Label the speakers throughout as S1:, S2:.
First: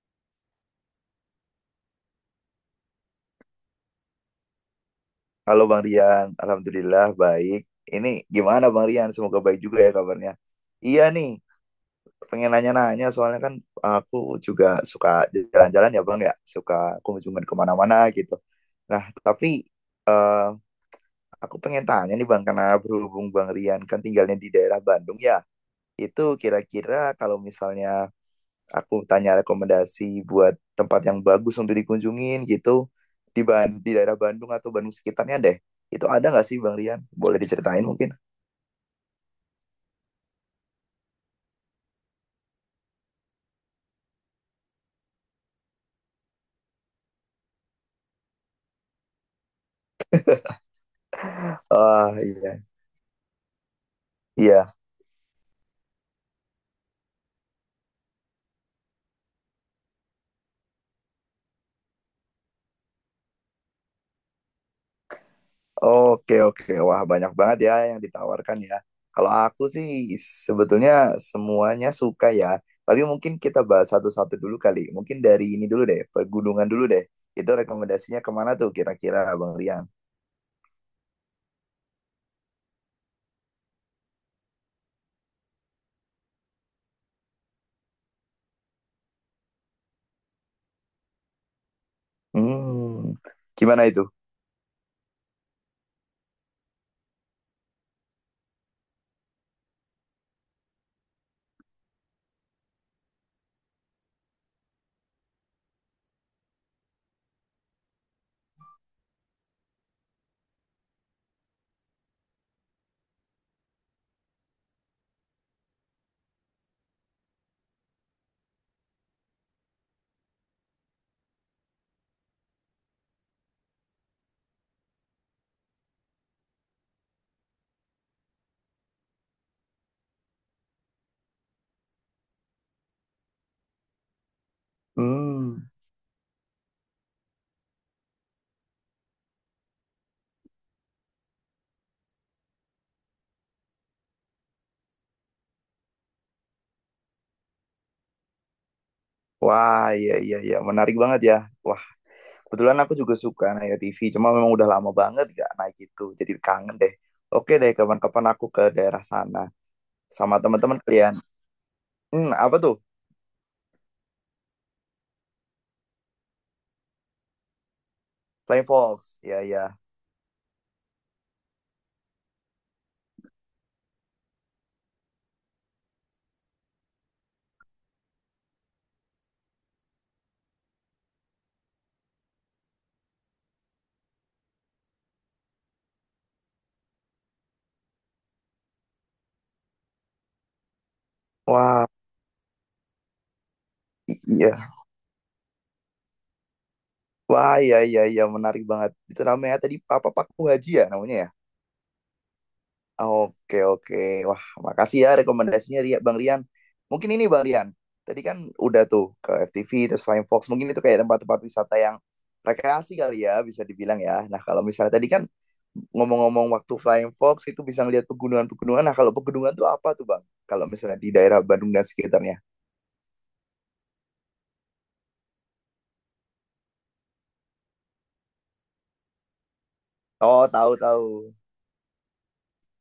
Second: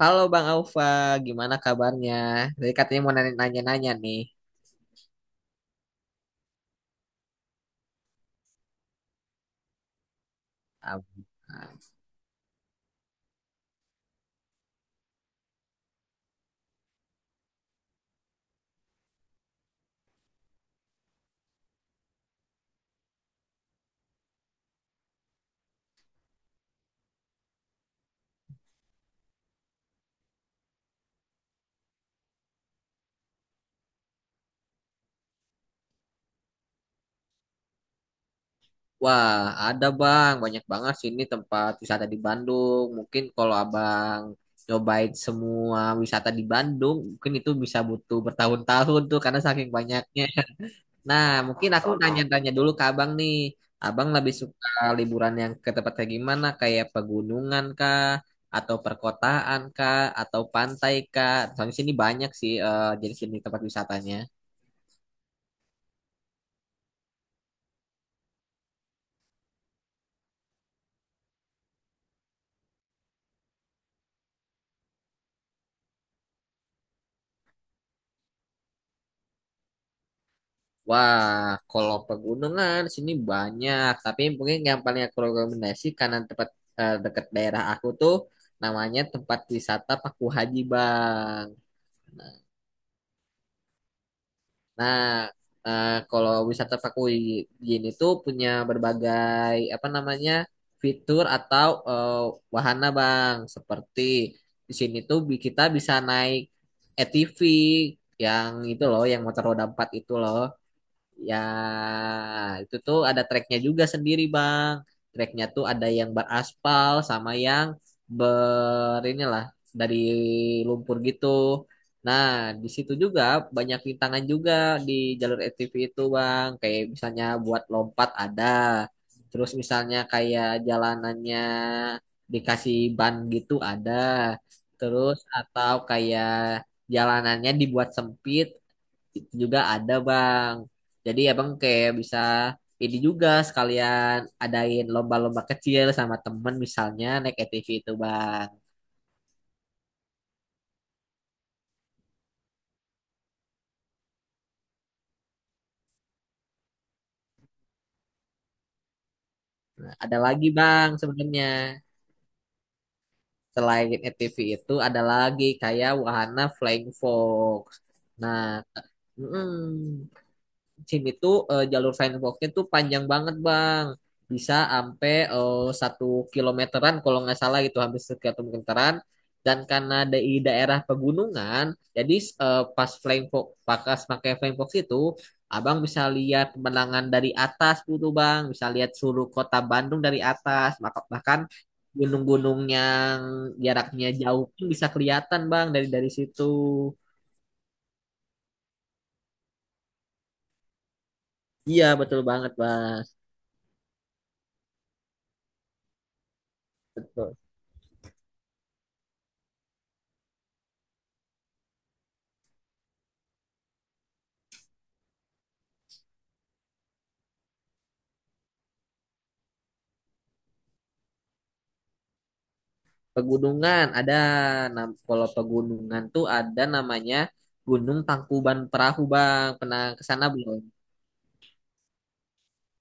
S1: Halo Bang Aufa, gimana kabarnya? Tadi katanya mau nanya-nanya nih.
S2: Halo Bang Rian, Alhamdulillah baik. Ini gimana Bang Rian? Semoga baik juga ya kabarnya. Iya
S1: Am-
S2: nih,
S1: am.
S2: pengen nanya-nanya soalnya kan aku juga suka jalan-jalan ya Bang ya, suka kunjungan kemana-mana gitu. Nah, tapi eh, aku pengen tanya nih Bang, karena berhubung Bang Rian kan tinggalnya di daerah Bandung ya, itu kira-kira kalau misalnya aku tanya rekomendasi buat tempat yang bagus untuk dikunjungin gitu di di daerah Bandung atau Bandung sekitarnya deh. Itu ada nggak sih Bang Rian? Boleh diceritain mungkin?
S1: Wah, ada Bang, banyak banget sih ini tempat wisata di Bandung. Mungkin kalau Abang nyobain semua wisata di Bandung, mungkin itu bisa butuh bertahun-tahun tuh karena saking banyaknya. Nah, mungkin aku
S2: Ah
S1: nanya-nanya
S2: iya
S1: dulu ke abang nih. Abang lebih suka
S2: iya.
S1: liburan yang ke tempat kayak gimana? Kayak pegunungan kah? Atau perkotaan kah? Atau pantai kah? Soalnya sini banyak sih, jadi sini tempat wisatanya.
S2: Oke oke. Wah banyak banget ya yang ditawarkan ya. Kalau aku sih sebetulnya semuanya suka ya. Tapi mungkin kita bahas satu-satu dulu kali. Mungkin dari ini dulu deh, pegunungan dulu deh. Itu rekomendasinya kemana tuh kira-kira Bang Rian?
S1: Wah, kalau pegunungan sini banyak. Tapi mungkin yang paling aku rekomendasi karena tempat, dekat daerah aku tuh, namanya tempat wisata Paku Haji, Bang.
S2: Hmm, gimana itu?
S1: Nah, kalau wisata Pakuyin itu punya berbagai apa namanya, fitur atau wahana Bang. Seperti di sini tuh kita bisa naik ATV, yang itu loh, yang motor roda empat itu loh. Ya, itu tuh ada treknya juga sendiri, Bang. Treknya tuh ada yang beraspal sama yang inilah, dari lumpur gitu. Nah, di situ juga banyak rintangan juga di jalur ATV itu, Bang. Kayak misalnya buat lompat ada. Terus misalnya kayak jalanannya dikasih ban gitu ada. Terus
S2: Hmm.
S1: atau kayak jalanannya dibuat sempit itu juga ada bang, jadi abang kayak bisa ini juga sekalian adain lomba-lomba kecil sama temen misalnya naik ATV itu bang.
S2: Wah, iya iya iya, menarik banget ya. Wah, kebetulan aku juga suka Naya TV, cuma memang udah lama banget gak naik itu, jadi kangen deh. Oke deh, kapan-kapan aku ke daerah sana
S1: Ada
S2: sama
S1: lagi
S2: teman-teman
S1: bang
S2: kalian.
S1: sebenarnya,
S2: Hmm, apa tuh?
S1: selain ATV itu ada lagi kayak wahana flying fox. Nah,
S2: Flying Fox. Iya iya.
S1: mm SIM itu, jalur Firefoxnya tuh panjang banget Bang. Bisa sampai, satu kilometeran kalau nggak salah, itu hampir satu kilometeran. Dan karena di daerah pegunungan, jadi pas flame fox, pakai flame fox itu, abang bisa lihat pemandangan dari atas gitu bang, bisa lihat seluruh kota Bandung dari atas, bahkan
S2: Wah,
S1: gunung-gunung yang jaraknya jauh pun
S2: iya.
S1: bisa kelihatan bang, dari situ.
S2: Wah, iya iya iya, menarik banget. Itu namanya tadi apa Pak Haji ya namanya ya?
S1: Iya betul banget bang.
S2: Oke oke. Wah, makasih ya rekomendasinya Bang Rian. Mungkin ini Bang Rian. Tadi kan udah tuh ke FTV terus Flying Fox. Mungkin itu kayak tempat-tempat wisata yang rekreasi kali ya bisa dibilang ya. Nah, kalau misalnya tadi kan ngomong-ngomong waktu Flying Fox itu bisa ngelihat pegunungan-pegunungan. Nah, kalau pegunungan tuh apa tuh Bang? Kalau misalnya di daerah Bandung dan sekitarnya.
S1: Pegunungan ada Kalau pegunungan tuh ada namanya Gunung Tangkuban Perahu Bang. Pernah ke sana
S2: Oh,
S1: belum?
S2: tahu tahu.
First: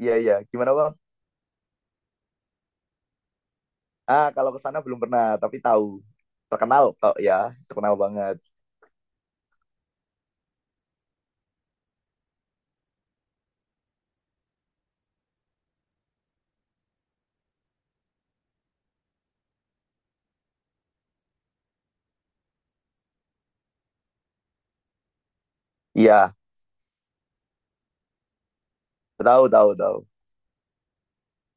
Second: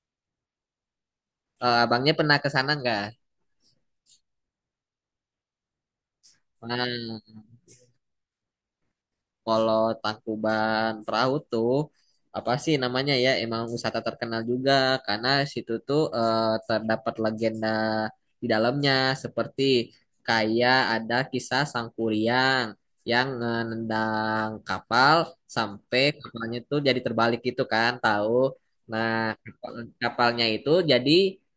S2: Iya iya. Gimana Bang?
S1: Eh, abangnya pernah ke sana nggak?
S2: Ah, kalau ke sana belum pernah, tapi tahu. Terkenal
S1: Pernah.
S2: kok ya, terkenal banget.
S1: Kalau Tangkuban Perahu tuh apa sih namanya ya? Emang wisata terkenal juga karena situ tuh, terdapat legenda di dalamnya, seperti kayak ada kisah Sang Kuryang yang menendang kapal sampai
S2: Iya,
S1: kapalnya tuh jadi terbalik gitu kan, tahu? Nah,
S2: tahu tahu tahu.
S1: kapalnya itu jadi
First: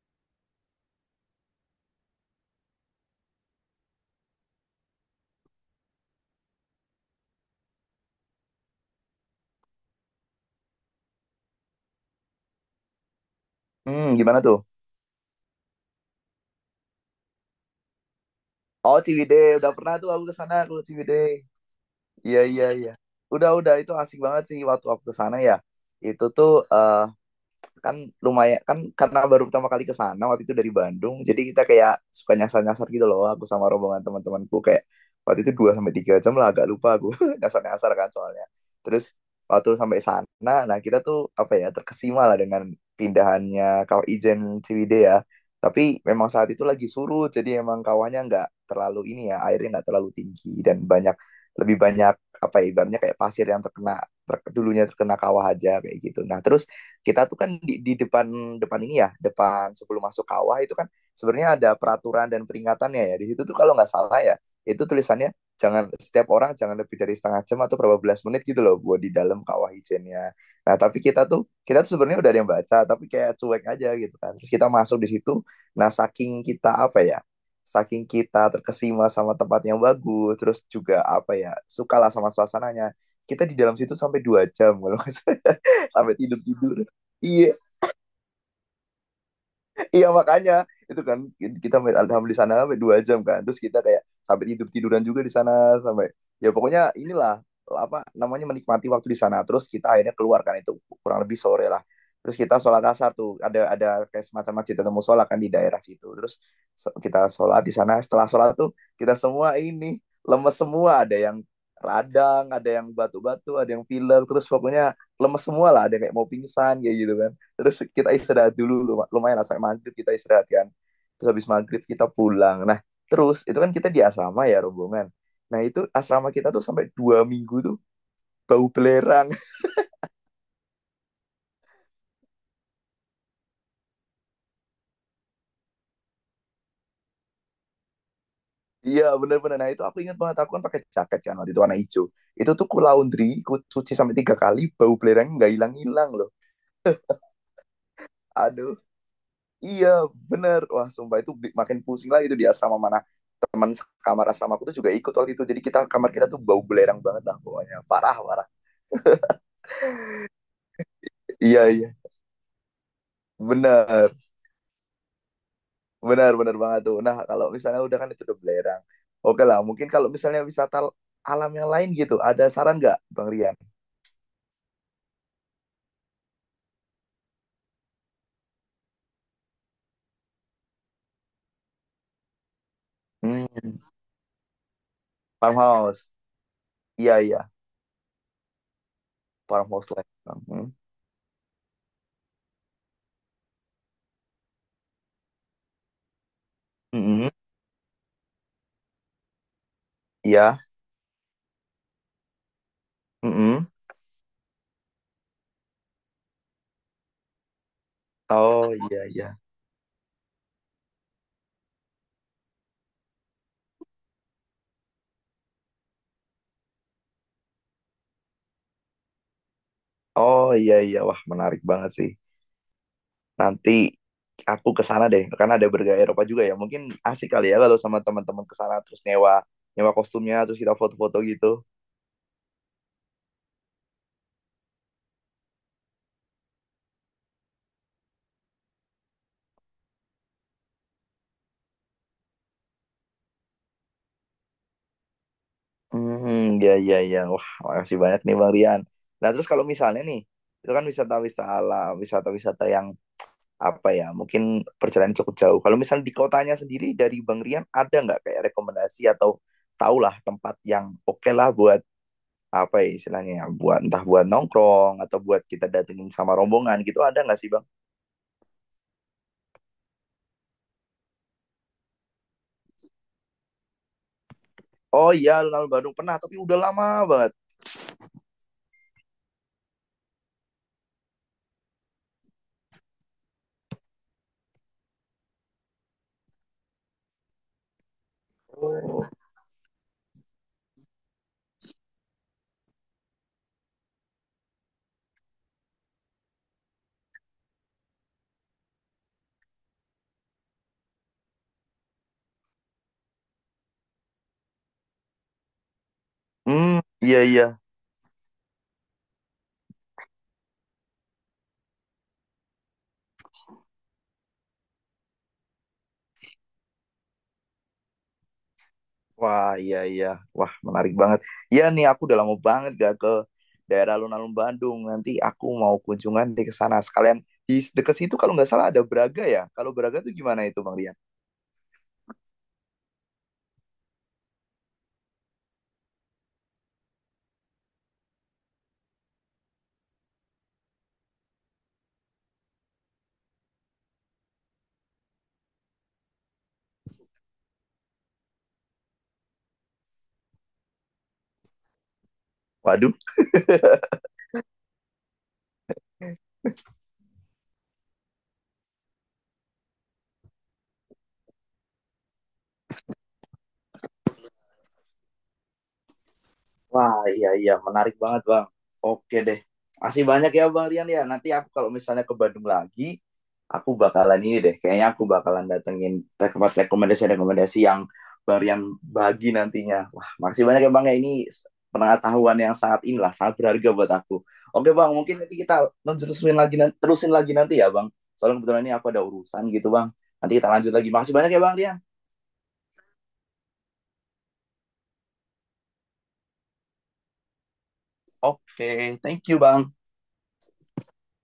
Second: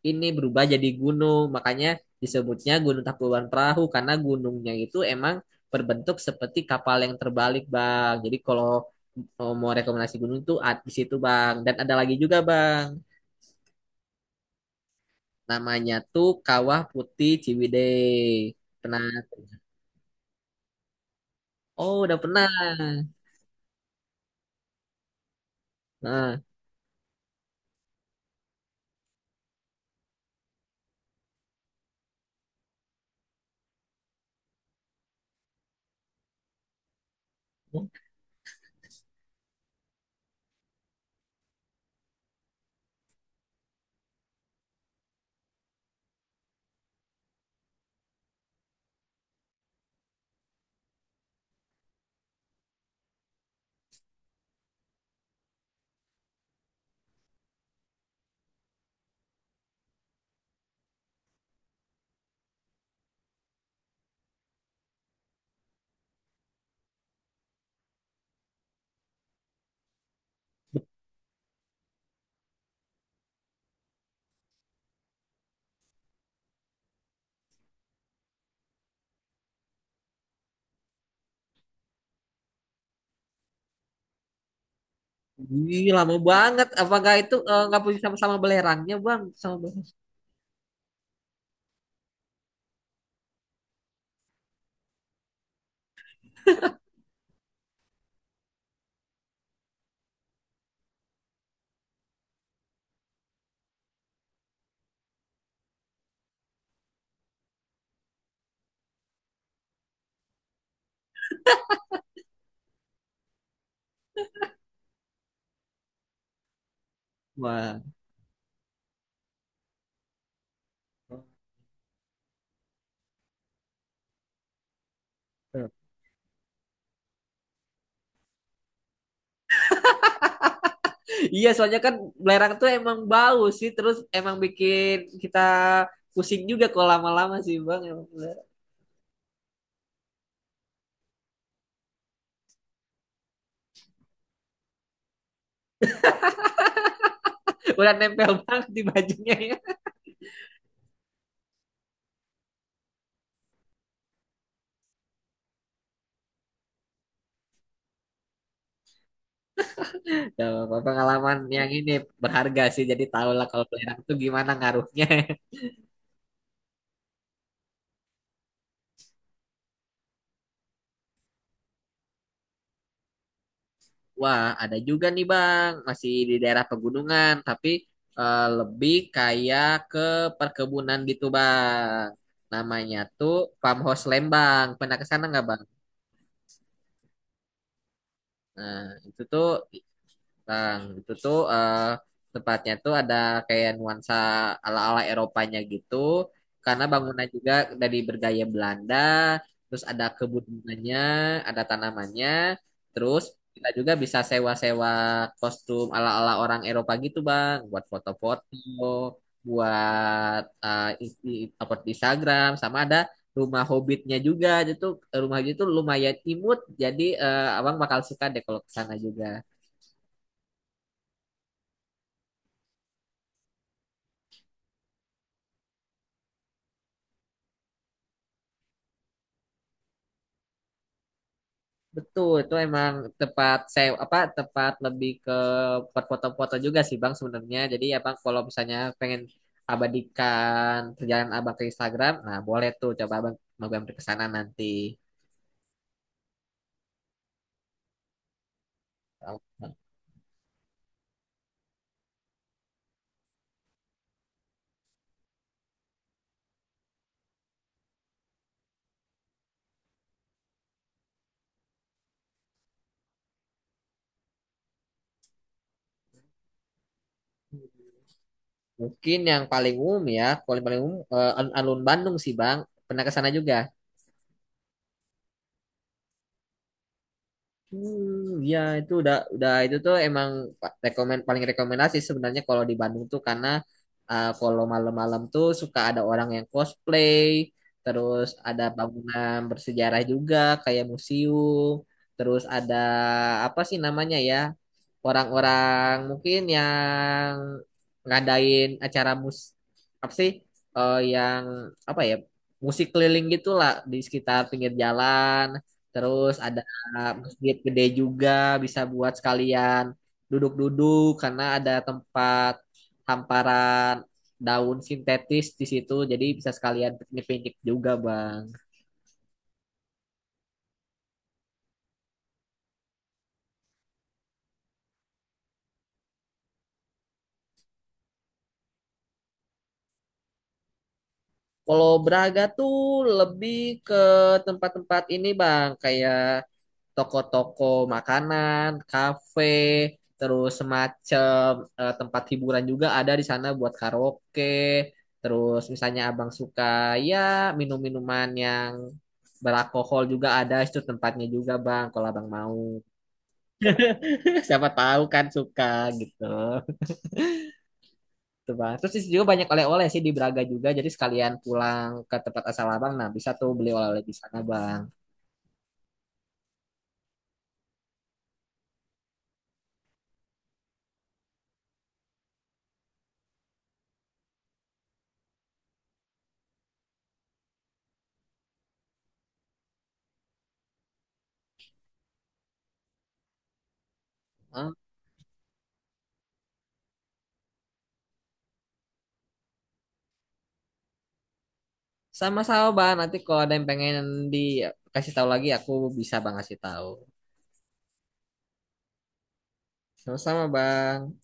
S1: ini berubah jadi gunung, makanya disebutnya Gunung Tangkuban Perahu karena gunungnya itu emang berbentuk seperti kapal yang terbalik, Bang. Jadi kalau oh, mau rekomendasi gunung tuh di situ, Bang. Dan ada lagi juga, Bang.
S2: Hmm, gimana tuh?
S1: Namanya tuh Kawah Putih Ciwidey.
S2: Oh
S1: Pernah?
S2: Ciwidey, udah pernah tuh aku ke sana aku ke Ciwidey.
S1: Oh, udah
S2: Iya
S1: pernah.
S2: iya iya. Udah itu asik banget sih waktu aku ke sana ya. Itu
S1: Nah,
S2: tuh kan lumayan kan karena baru pertama kali ke sana waktu itu dari Bandung jadi kita kayak suka nyasar-nyasar gitu loh aku sama rombongan teman-temanku kayak waktu itu 2 sampai 3 jam lah agak lupa aku nyasar-nyasar kan soalnya terus waktu sampai sana nah kita tuh apa ya terkesima lah dengan pindahannya kawah Ijen Ciwidey ya tapi memang saat itu lagi surut jadi emang kawahnya nggak terlalu ini ya airnya nggak terlalu tinggi dan banyak lebih banyak apa ya, ibaratnya kayak pasir yang terkena ter, dulunya terkena kawah aja kayak gitu. Nah, terus kita tuh kan di depan depan ini ya depan sebelum masuk kawah itu kan sebenarnya ada peraturan dan peringatannya ya di situ tuh kalau nggak salah ya itu tulisannya jangan setiap orang jangan lebih dari setengah jam atau berapa belas menit gitu loh buat di dalam kawah ijennya. Nah tapi kita tuh sebenarnya udah ada yang baca tapi kayak cuek aja gitu kan. Terus kita masuk di situ, nah saking kita terkesima sama tempat yang bagus, terus juga apa ya sukalah sama suasananya. Kita di dalam situ sampai dua jam kalau
S1: ih,
S2: sampai
S1: lama
S2: tidur
S1: banget.
S2: tidur.
S1: Apakah itu,
S2: Iya,
S1: nggak punya sama-sama belerangnya, Bang? Sama belerang.
S2: iya makanya itu kan kita main Arkham di sana sampai dua jam kan. Terus kita kayak sampai tidur tiduran juga di sana sampai ya pokoknya inilah apa namanya menikmati waktu di sana. Terus kita akhirnya keluar kan itu kurang lebih sore lah. Terus kita sholat asar tuh ada kayak semacam masjid atau musola kan di daerah situ. Terus kita sholat di sana. Setelah sholat tuh kita semua ini lemes semua. Ada yang radang, ada yang batu-batu, ada yang pilek. Terus pokoknya lemes semua lah. Ada yang kayak mau pingsan kayak gitu kan terus
S1: Wah.
S2: kita istirahat dulu lumayan lah, sampai maghrib kita istirahat kan terus habis maghrib kita pulang nah terus itu kan kita di asrama ya rombongan nah itu asrama kita tuh sampai dua minggu tuh bau belerang
S1: Iya, soalnya kan belerang tuh emang bau sih, terus emang bikin kita pusing juga kalau lama-lama sih, Bang. Emang belerang.
S2: iya bener-bener nah itu aku ingat banget aku kan pakai jaket kan waktu itu warna hijau itu tuh ku laundry ku cuci sampai tiga kali bau belerang nggak hilang-hilang loh
S1: Udah nempel banget
S2: aduh
S1: di bajunya ya.
S2: Iya bener Wah sumpah itu makin pusing lah itu di asrama mana Teman kamar asrama aku tuh juga ikut waktu itu Jadi kita tuh bau belerang banget lah pokoknya Parah parah
S1: Ya, pengalaman
S2: Iya
S1: yang
S2: iya
S1: ini berharga sih. Jadi tahulah kalau belerang
S2: Bener,
S1: tuh gimana ngaruhnya.
S2: bener, bener banget tuh. Nah, kalau misalnya udah kan itu udah belerang. Oke lah, mungkin kalau misalnya wisata alam yang lain gitu, ada saran nggak, Bang Rian?
S1: Wah, ada juga nih Bang, masih di daerah pegunungan, tapi, lebih kayak ke perkebunan gitu Bang. Namanya tuh
S2: Hmm,
S1: Farmhouse Lembang. Pernah ke sana nggak Bang?
S2: farmhouse. Iya, iya,
S1: Nah, itu tuh
S2: farmhouse lah. Hmm.
S1: Bang, tempatnya tuh ada kayak nuansa ala-ala Eropanya gitu, karena bangunan
S2: Mm-mm.
S1: juga dari bergaya Belanda, terus ada
S2: Iya.
S1: kebudananya, ada tanamannya, terus
S2: Mm-mm.
S1: kita juga bisa sewa-sewa kostum ala-ala orang Eropa gitu, Bang, buat foto-foto,
S2: Oh, iya, iya.
S1: buat upload di Instagram, sama ada rumah hobbitnya juga, itu rumah itu lumayan imut, jadi abang bakal suka deh kalau ke sana juga.
S2: Oh, iya, iya. Wah, menarik banget sih. Nanti aku ke sana deh, karena ada bergaya Eropa juga ya. Mungkin asik kali ya kalau sama teman-teman ke sana terus nyewa nyewa kostumnya terus kita foto-foto gitu.
S1: Betul, itu emang tepat saya apa tepat lebih ke buat foto-foto juga sih Bang sebenarnya. Jadi ya Bang, kalau misalnya pengen abadikan perjalanan Abang ke Instagram, nah boleh tuh coba Abang mampir ke sana nanti.
S2: Hmm, ya, ya, ya. Wah, makasih banyak nih Bang Rian. Nah, terus kalau misalnya nih, itu kan wisata-wisata alam, wisata-wisata yang apa ya, mungkin perjalanan cukup jauh. Kalau misalnya di kotanya sendiri dari Bang Rian, ada nggak kayak rekomendasi atau tahulah tempat yang oke lah buat apa ya istilahnya, ya, buat entah buat nongkrong atau buat kita datengin sama rombongan gitu, ada nggak sih Bang?
S1: Mungkin yang paling umum ya, paling paling umum, alun-alun Bandung sih Bang. Pernah ke sana juga?
S2: Oh iya, alun-alun Bandung pernah, tapi udah lama banget.
S1: Ya itu udah, itu tuh emang pa- rekomen paling rekomendasi sebenarnya kalau di Bandung tuh, karena kalau malam-malam tuh suka ada orang yang cosplay, terus ada
S2: Oh.
S1: bangunan bersejarah juga kayak museum, terus ada apa sih namanya ya? Orang-orang mungkin yang ngadain acara apa sih, yang apa ya, musik keliling gitulah di sekitar pinggir jalan. Terus ada
S2: Hmm, iya,
S1: masjid
S2: iya.
S1: gede juga, bisa buat sekalian duduk-duduk karena ada tempat hamparan daun sintetis di situ, jadi bisa sekalian piknik-piknik juga bang.
S2: Wah, iya iya. Wah, menarik banget. Iya nih aku udah lama banget gak ke daerah alun-alun Bandung. Nanti aku mau kunjungan ke sana sekalian. Di dekat situ kalau nggak salah ada Braga ya. Kalau Braga tuh gimana itu Bang Rian?
S1: Kalau Braga tuh lebih ke tempat-tempat ini bang, kayak toko-toko makanan, kafe, terus semacam, tempat hiburan juga ada di sana buat karaoke. Terus misalnya abang suka ya, minum-minuman yang beralkohol juga ada itu tempatnya juga bang kalau abang mau,
S2: Waduh.
S1: siapa tahu kan suka gitu. Tuh, bang, terus di situ juga banyak oleh-oleh sih di Braga juga, jadi sekalian pulang ke tempat asal abang, nah bisa tuh beli oleh-oleh di sana bang.
S2: Wah, iya iya, menarik banget Bang. Oke deh. Masih banyak ya Bang Rian ya. Nanti aku kalau misalnya ke Bandung lagi, aku bakalan ini deh kayaknya aku bakalan datengin tempat rekomendasi-rekomendasi yang baru yang bagi nantinya wah makasih banyak ya bang ya ini pengetahuan yang sangat inilah sangat berharga buat aku oke
S1: Ah.
S2: bang mungkin nanti kita terusin lagi terusin lagi nanti ya bang soalnya kebetulan ini aku ada urusan gitu bang nanti kita lanjut lagi makasih banyak ya bang Rian
S1: Sama-sama, Bang. Nanti kalau ada yang pengen dikasih tahu lagi, aku bisa Bang kasih tahu.
S2: oke thank you bang
S1: Sama-sama, Bang.